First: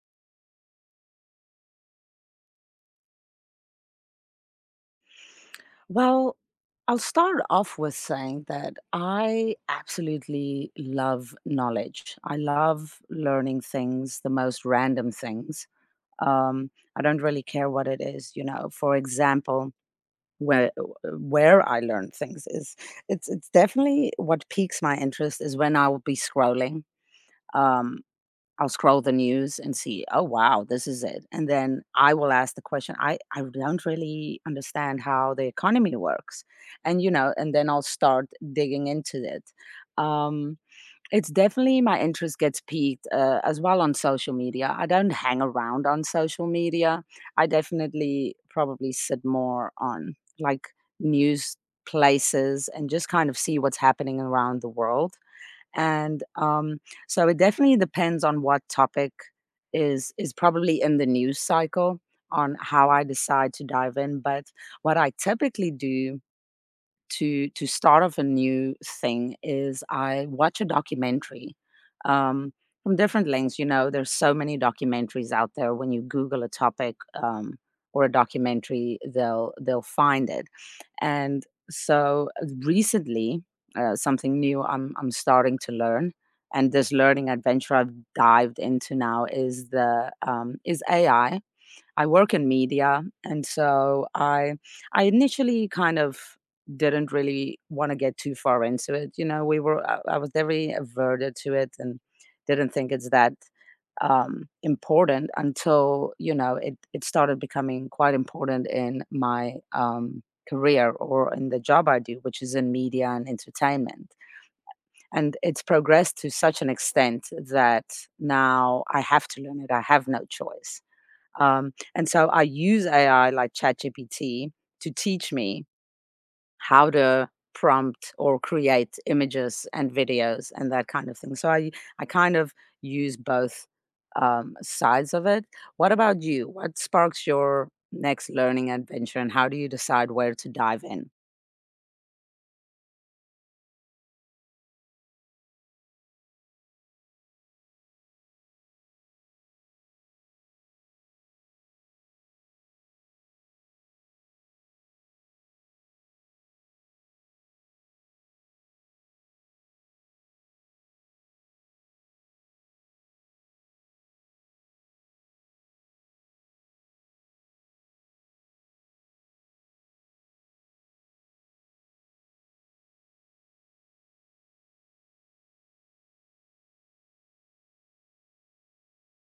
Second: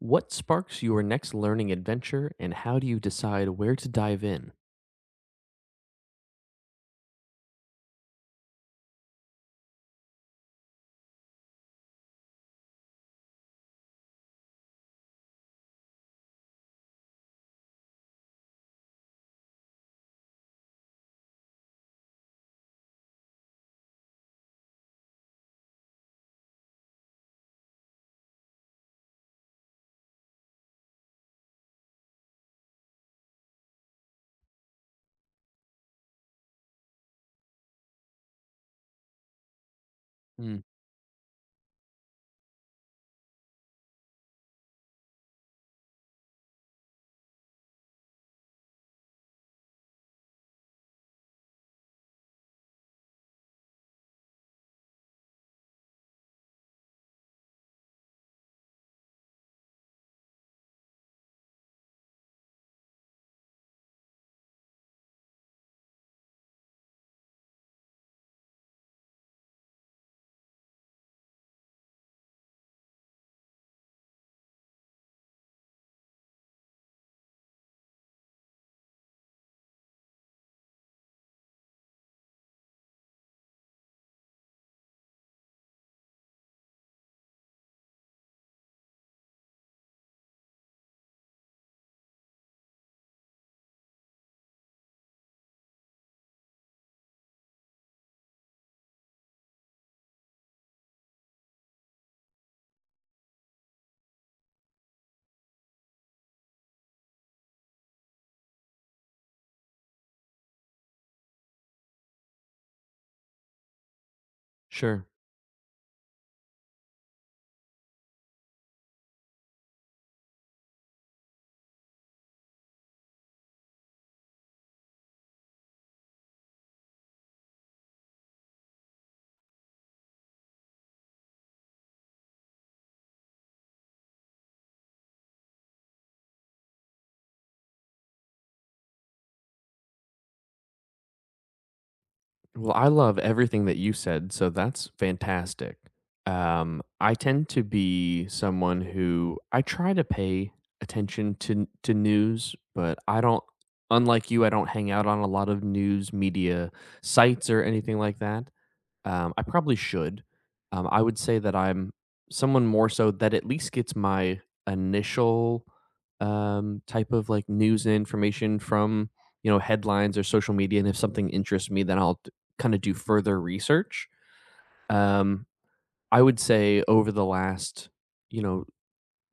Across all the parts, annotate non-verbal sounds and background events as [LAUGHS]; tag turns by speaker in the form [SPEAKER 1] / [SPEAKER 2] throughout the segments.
[SPEAKER 1] What sparks your next learning adventure, and how do you decide where to dive in?
[SPEAKER 2] Well, I'll start off with saying that I absolutely love knowledge. I love learning things, the most random things. Um, I don't really care what it is. You know, for example, where where I learn things is it's definitely what piques my interest is when I will be scrolling. Um, I'll scroll the news and see, "Oh, wow, this is it." And then I will ask the question, "I don't really understand how the economy works." And, you know, and then I'll start digging into it. Um,
[SPEAKER 1] Mm,
[SPEAKER 2] it's definitely my interest gets piqued, as well on social media. I don't hang around on social media. I definitely probably sit more on, like, news places and just kind of see what's happening around the world. And so it definitely depends on what topic is probably in the news cycle on how I decide to dive in. But what I typically do to start off a new thing is I watch a documentary um, from different links. You know, there's so many documentaries out there. When you Google a topic um, or a documentary, they'll find it. And so recently, something new I'm starting to learn, and this learning adventure I've dived into now is the is AI I work in media, and so I initially kind of didn't really want to get too far into it. You know, I was very averted to it and didn't think it's that important until, you know, it started becoming quite important in my career or in the job I do, which is in media and entertainment.
[SPEAKER 1] sure.
[SPEAKER 2] And it's progressed to such an extent that now I have to learn it. I have no choice, and so I use AI like ChatGPT to teach me how to prompt or create images and videos and that kind of thing. So I kind of use both sides of it. What about you? What sparks your next learning adventure, and how do you decide where to dive in?
[SPEAKER 1] Well, I love everything that you said, so that's fantastic. I tend to be someone who I try to pay attention to news, but I don't. Unlike you, I don't hang out on a lot of news media sites or anything like that. I probably should. I would say that I'm someone more so that at least gets my initial type of like news and information from, you know, headlines or social media, and if something interests me, then I'll kind of do further research. Um, I would say over the last, you know,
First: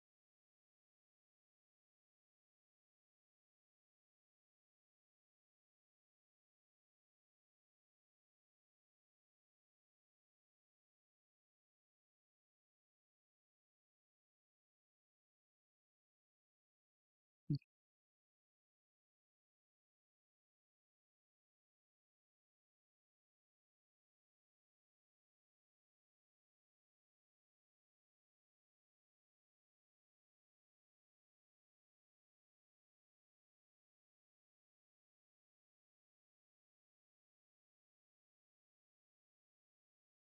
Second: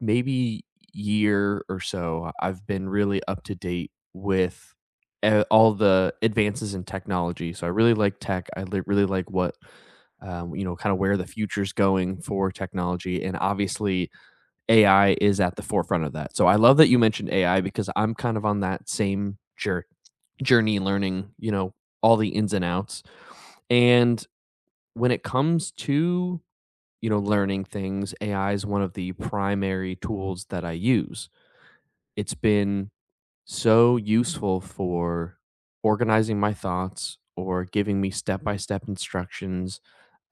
[SPEAKER 1] maybe year or so, I've been really up to date with all the advances in technology. So I really like tech. Really like what, you know, kind of where the future's going for technology. And obviously, AI is at the forefront of that. So I love that you mentioned AI because I'm kind of on that same journey, learning, you know, all the ins and outs. And when it comes to, you know, learning things, AI is one of the primary tools that I use. It's been so useful for organizing my thoughts or giving me step-by-step instructions,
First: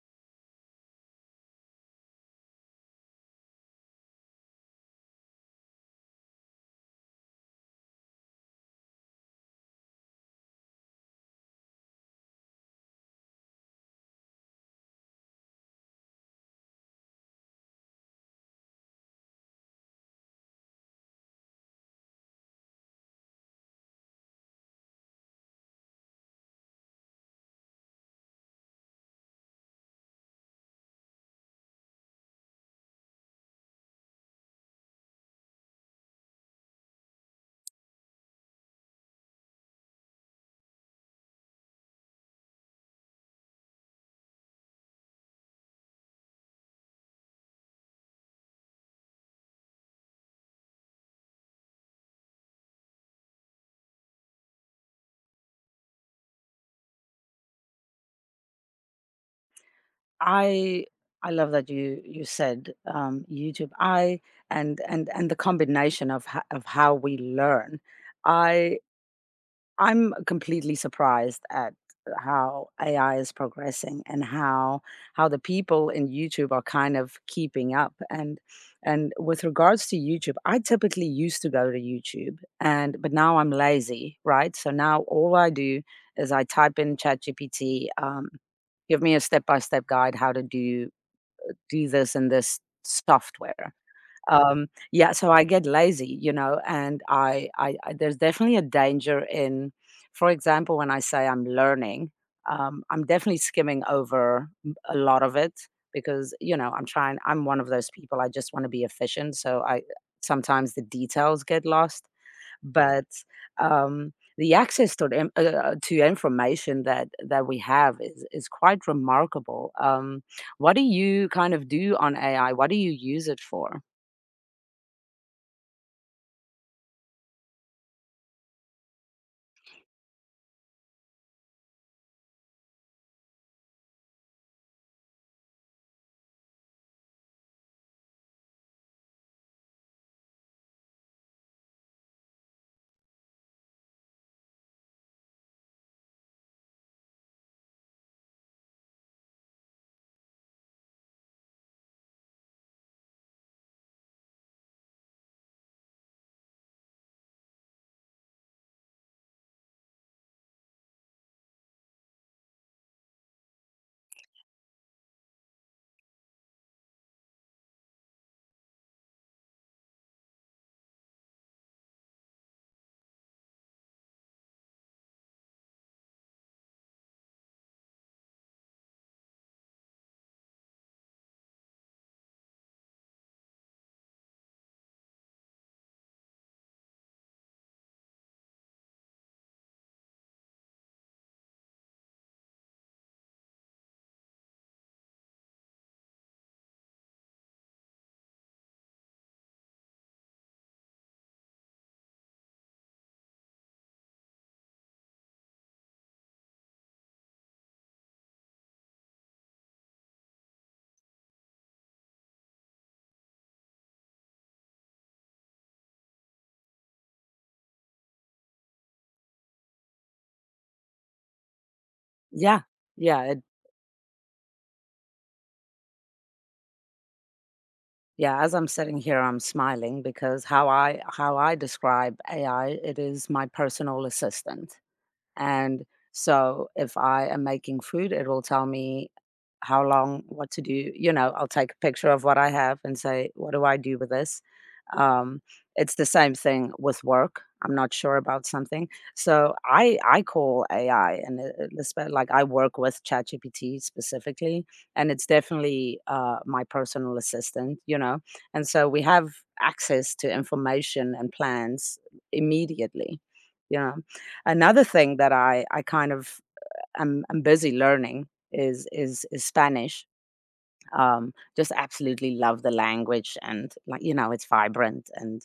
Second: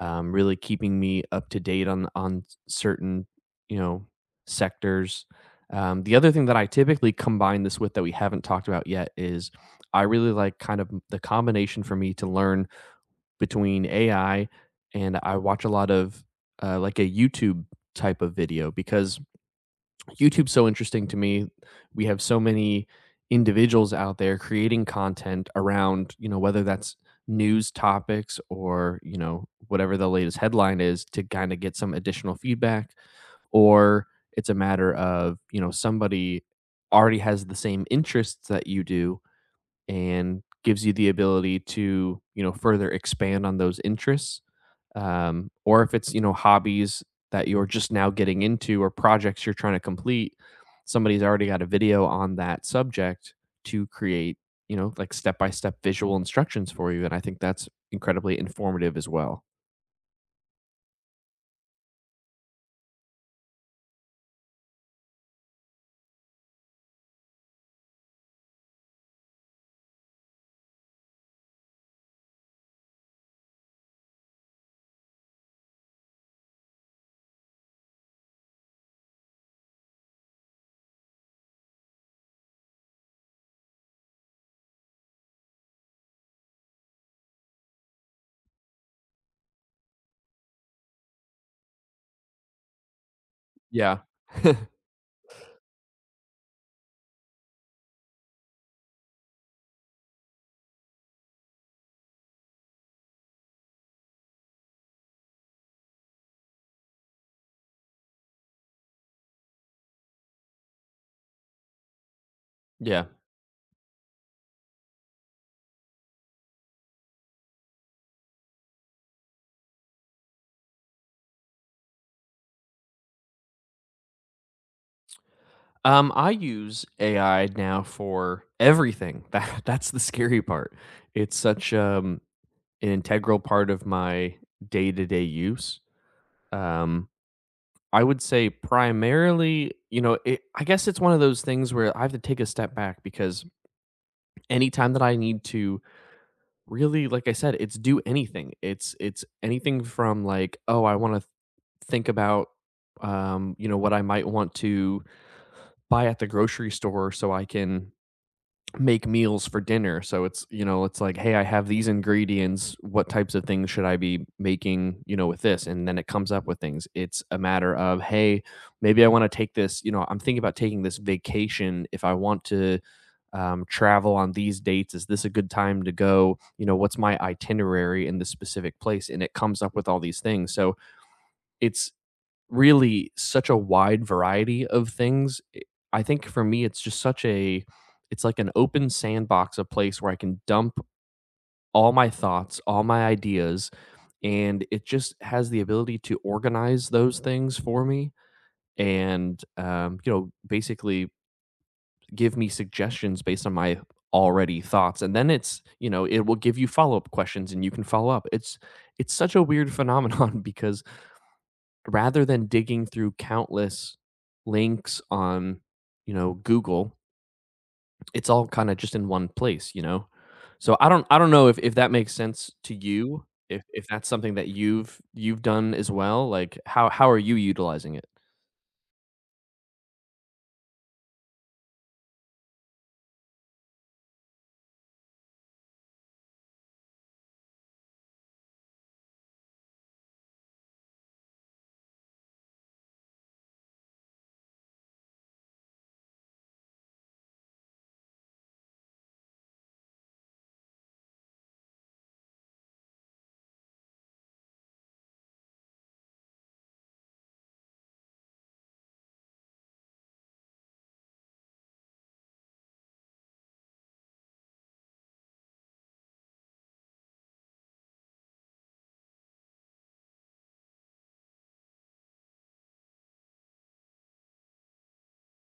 [SPEAKER 1] really keeping me up to date on certain, you know, sectors. The other thing that I typically combine this with that we haven't talked about yet is I really like kind of the combination for me to learn between AI and I watch a lot of, like a YouTube type of video because YouTube's so interesting to me. We have so many individuals out there creating content around, you know, whether that's news topics or, you know, whatever the latest headline is to kinda get some additional feedback, or it's a matter of, you know, somebody already has the same interests that you do and gives you the ability to, you know, further expand on those interests, or if it's, you know, hobbies that you're just now getting into or projects you're trying to complete, somebody's already got a video on that subject to create, you know, like step by step visual instructions for you. And I think that's incredibly informative as well.
[SPEAKER 2] I I love that you said, YouTube. I and the combination of how we learn. I I'm completely surprised at how AI is progressing and how the people in YouTube are kind of keeping up. And with regards to YouTube, I typically used to go to YouTube, and but now I'm lazy, right? So now all I do is I type in ChatGPT, give me a step-by-step guide how to do this in this software.
[SPEAKER 1] Yeah. [LAUGHS]
[SPEAKER 2] Yeah, so I get lazy, you know, and I, there's definitely a danger in, for example, when I say I'm learning, I'm definitely skimming over a lot of it because, you know, I'm trying. I'm one of those people. I just want to be efficient, so I sometimes the details get lost,
[SPEAKER 1] Yeah.
[SPEAKER 2] but the access to the, to information that we have is quite remarkable. What do you kind of do on AI? What do you use it for?
[SPEAKER 1] I use AI now for everything. [LAUGHS] That that's the scary part. It's such an integral part of my day-to-day use. um I would say primarily, you know, it, I guess it's one of those things where I have to take a step back because anytime that I need to really, like I said, it's do anything. It's anything from like, oh, I want to think about, you know, what I might want to buy at the grocery store so I can make meals for dinner. So it's, you know, it's like, hey, I have these ingredients. What types of things should I be making, you know, with this? And then it comes up with things. It's a matter of, hey, maybe I want to take this, you know, I'm thinking about taking this vacation. If I want to travel on these dates, is this a good time to go? You know, what's my itinerary in this specific place? And it comes up with all these things. So it's really such a wide variety of things. I think for me, it's just such a, it's like an open sandbox, a place where I can dump all my thoughts, all my ideas, and it just has the ability to organize those things for me. And, you know, basically give me suggestions based on my already thoughts. And then it's, you know, it will give you follow-up questions and you can follow up. It's such a weird phenomenon [LAUGHS] because rather than digging through countless links on, you know, Google, it's all kinda just in one place, you know? So I don't know if that makes sense
[SPEAKER 2] Yeah,
[SPEAKER 1] to
[SPEAKER 2] yeah,
[SPEAKER 1] you,
[SPEAKER 2] it,
[SPEAKER 1] if that's something that you've done as well, like, how are you utilizing it?
[SPEAKER 2] yeah. As I'm sitting here, I'm smiling because how I describe AI, it is my personal assistant. And so if I am making food, it will tell me how long, what to do. You know, I'll take a picture of what I have and say, what do I do with this? Um, it's the same thing with work. I'm not sure about something. So I call AI, and it's like I work with ChatGPT specifically, and it's definitely my personal assistant, you know. And so we have access to information and plans immediately, you know. Another thing that I kind of am busy learning is Spanish. Just absolutely love the language, and, like, you know, it's vibrant. and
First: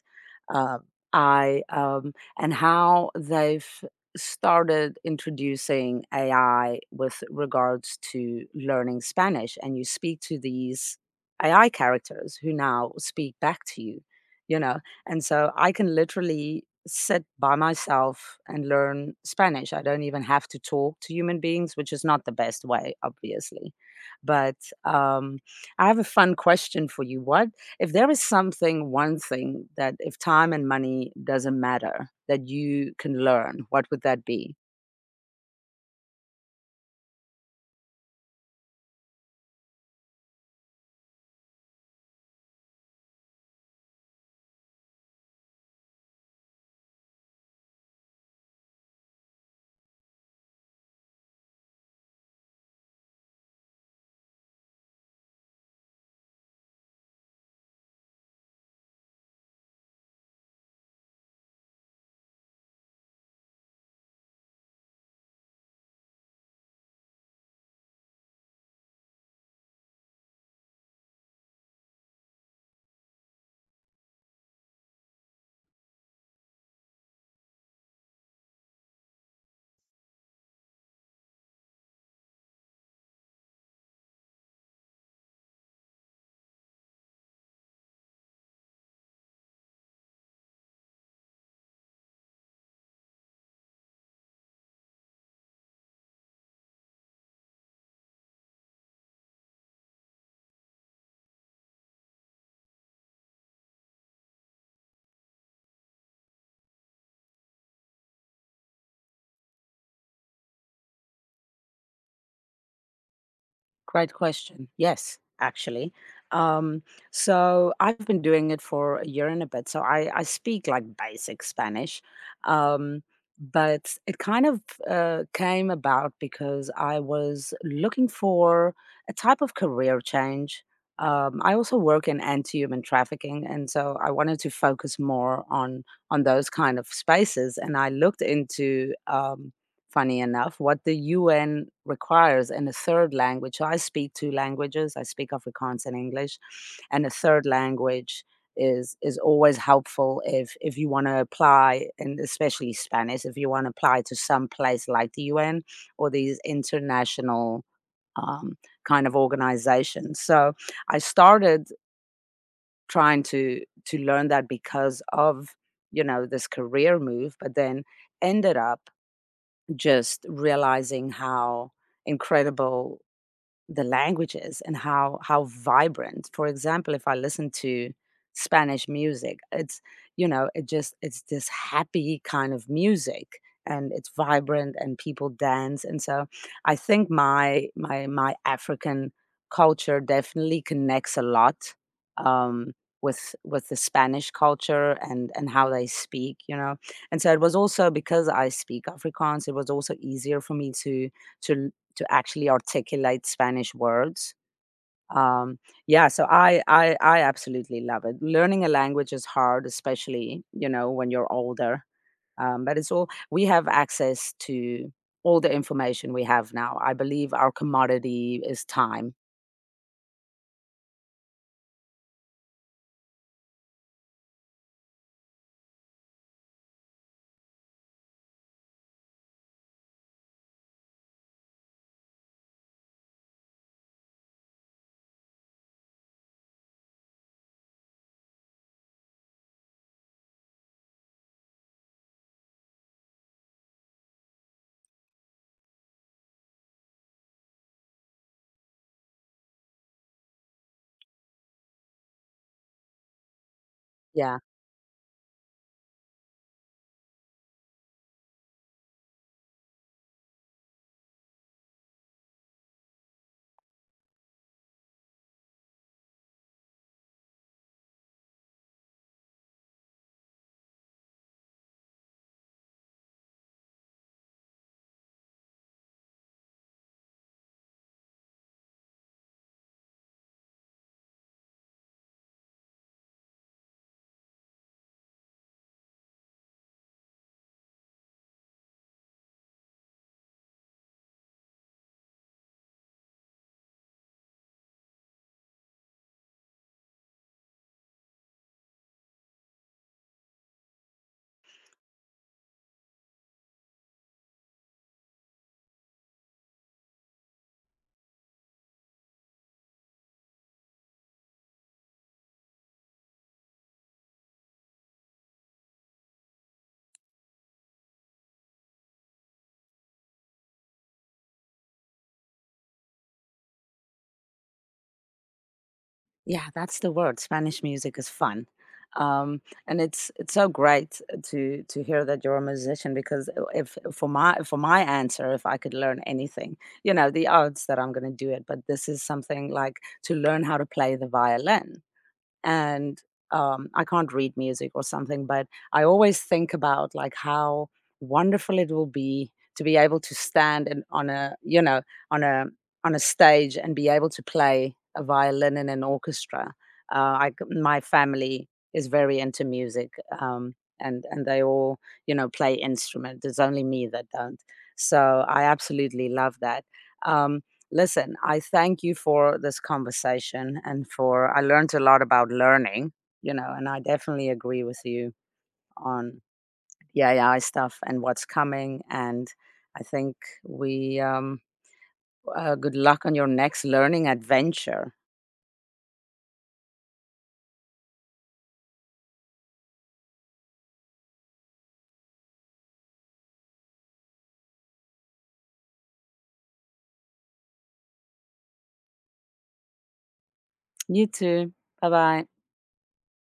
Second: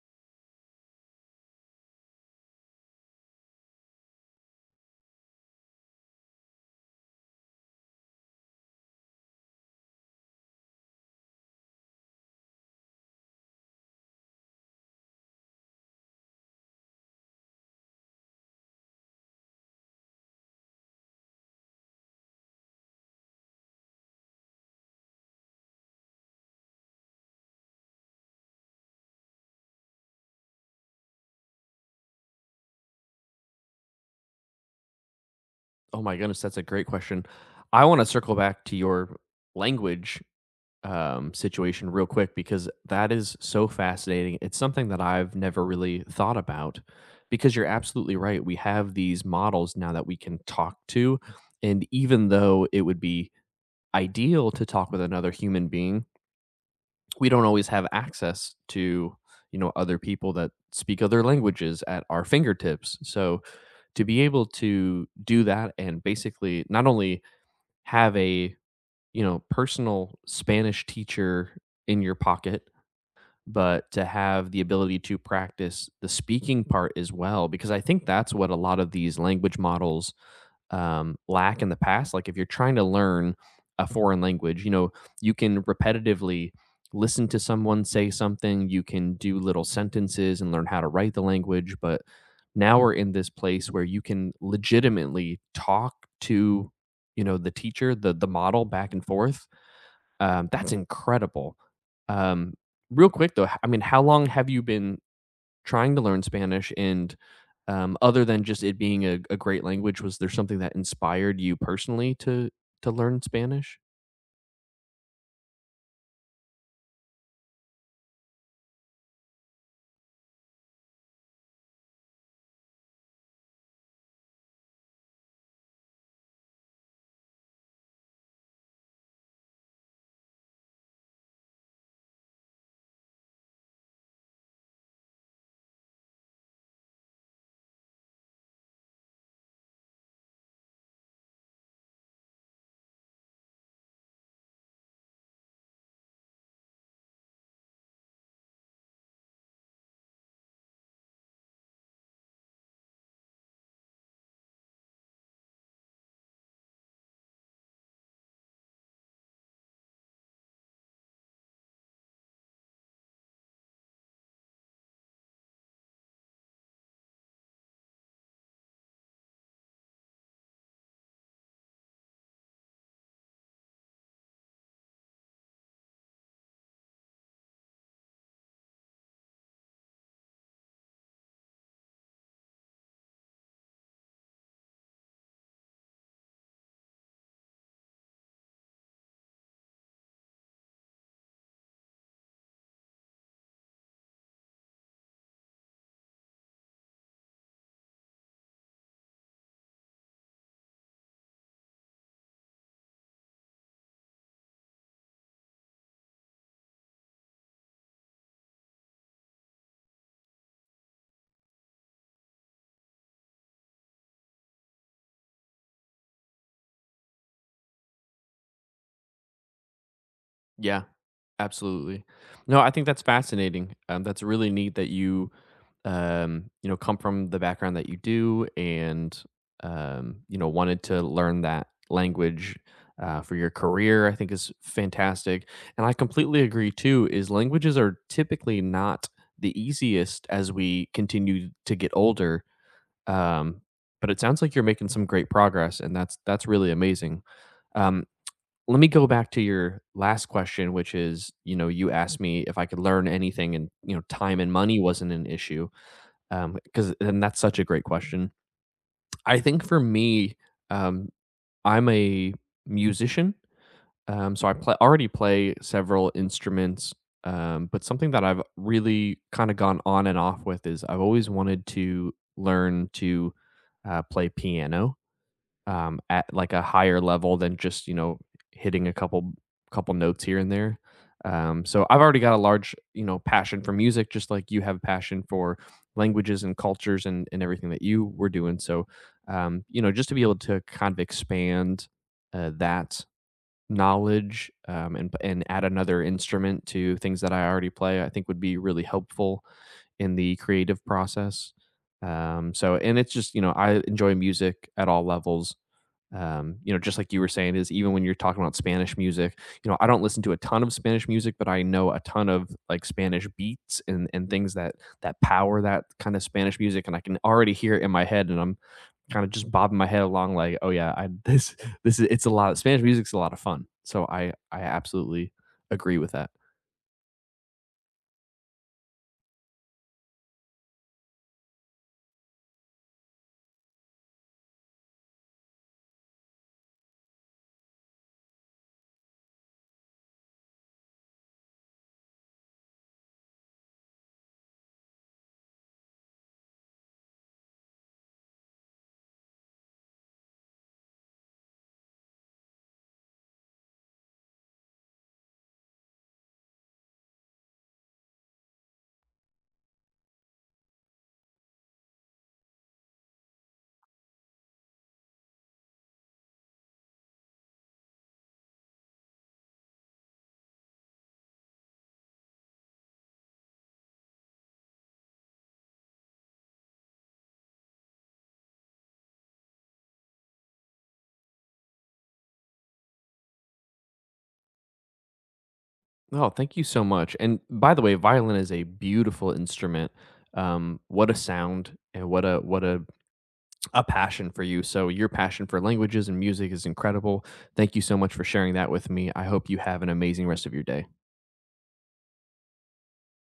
[SPEAKER 2] uh, i um, and how they've started introducing AI with regards to learning Spanish, and you speak to these AI characters who now speak back to you, you know. And so I can literally sit by myself and learn Spanish. I don't even have to talk to human beings, which is not the best way, obviously, but um I have a fun question for you. What if there is something, one thing that, if time and money doesn't matter, that you can learn, what would that be?
[SPEAKER 1] Oh my goodness, that's a great question. I wanna circle back to your language situation real quick because that is so fascinating. It's something that I've never really thought about because you're absolutely right. We have these models now that we can talk to. And even though it would be ideal to talk with another human being, we don't always have access to, you know, other people that speak other languages at our fingertips, so to be able to do that and basically not only have a, you know, personal Spanish teacher in your pocket, but to have the ability to practice the speaking part as well, because I think that's what a lot of these language models lack in the past. Like, if you're trying to learn a foreign language, you know, you can repetitively listen to someone say something, you can do little sentences and learn how to write the language. But now we're in this place where you can legitimately talk to, you know, the teacher, the model back and forth. That's incredible. Um, Real quick though, h- I mean, how long have you been trying to learn Spanish? And, other than just it being a great language, was there something that inspired you personally to learn Spanish?
[SPEAKER 2] Great question. Yes, actually. Um, so I've been doing it for a year and a bit. So I speak, like, basic Spanish. Um, but it kind of came about because I was looking for a type of career change. I also work in anti-human trafficking, and so I wanted to focus more on those kind of spaces. And I looked into, funny enough, what the UN requires in a third language. So I speak two languages. I speak Afrikaans and English, and a third language is always helpful if you want to apply, and especially Spanish, if you want to apply to some place like the UN or these international um, kind of organizations. So I started trying to learn that because of, you know, this career move, but then ended up just realizing how incredible the languages, and how vibrant. For example, if I listen to Spanish music, it's, you know, it just, it's this happy kind of music, and it's vibrant and people dance. And so I think my my African culture definitely connects a lot um with the Spanish culture and how they speak, you know. And so it was also because I speak Afrikaans, it was also easier for me to to actually articulate Spanish words. Um, yeah, so I I absolutely love it. Learning a language is hard, especially, you know, when you're older. But it's all, we have access to all the information we have now. I believe our commodity is time.
[SPEAKER 1] Yeah. Absolutely. No, I think that's fascinating. That's really neat that you, you know, come from the background that you do, and, you know, wanted to learn that language for your career. I think is fantastic, and I completely agree too. Is languages are typically not the easiest as we continue to get older. Um, but it sounds like you're making some great progress, and that's really amazing. Um, Let me go back to your last question, which is, you know, you asked me if I could learn anything and, you know, time
[SPEAKER 2] Yeah.
[SPEAKER 1] and money wasn't an issue. Cause, and that's such a great question. I think for me, um, I'm a musician. So I play, already play several instruments. But something that I've really kind of gone on and off with is I've always wanted to learn to play piano at like a higher level than just, you know, hitting a couple notes here and there. So I've already got a large, you know, passion for music, just like you have a passion for languages and cultures and everything that you were doing. So, you know, just to be able to kind of expand that knowledge, and add another instrument to things that I already play, I think would be really helpful in the creative process. So, and it's just, you know, I enjoy music at all levels, you know, just like you were saying, is even when you're talking about Spanish music, you know, I don't listen to a ton of Spanish music, but I know a ton of like Spanish beats and things that that power that kind of Spanish music, and I can already hear it in my head, and I'm kind of just bobbing my head along like, oh yeah, I [LAUGHS] this is, it's a lot. Spanish music's a lot of fun, so I absolutely agree with that.
[SPEAKER 2] Yeah, that's the word. Spanish music is fun. Um, and it's so great to hear that you're a musician because, if for my answer, if I could learn anything, you know, the odds that I'm going to do it, but this is something like to learn how to play the violin. And I can't read music or something, but I always think about, like, how wonderful it will be to be able to stand and, on a, you know, on a stage, and be able to play a violin in an orchestra. My family is very into music, um, and they all, you know, play instrument. It's only me that don't. So I absolutely love that. Um, Listen, I thank you for this conversation, and for I learned a lot about learning, you know. And I definitely agree with you on the AI stuff and what's coming. And I think we good luck on your next learning adventure.
[SPEAKER 1] Oh, thank you so much. And by the way, violin is a beautiful instrument. What a sound and what a passion for you. So your passion for languages and music is incredible. Thank you so much for sharing that with me. I hope you have an amazing rest of your day.
[SPEAKER 2] You too. Bye bye.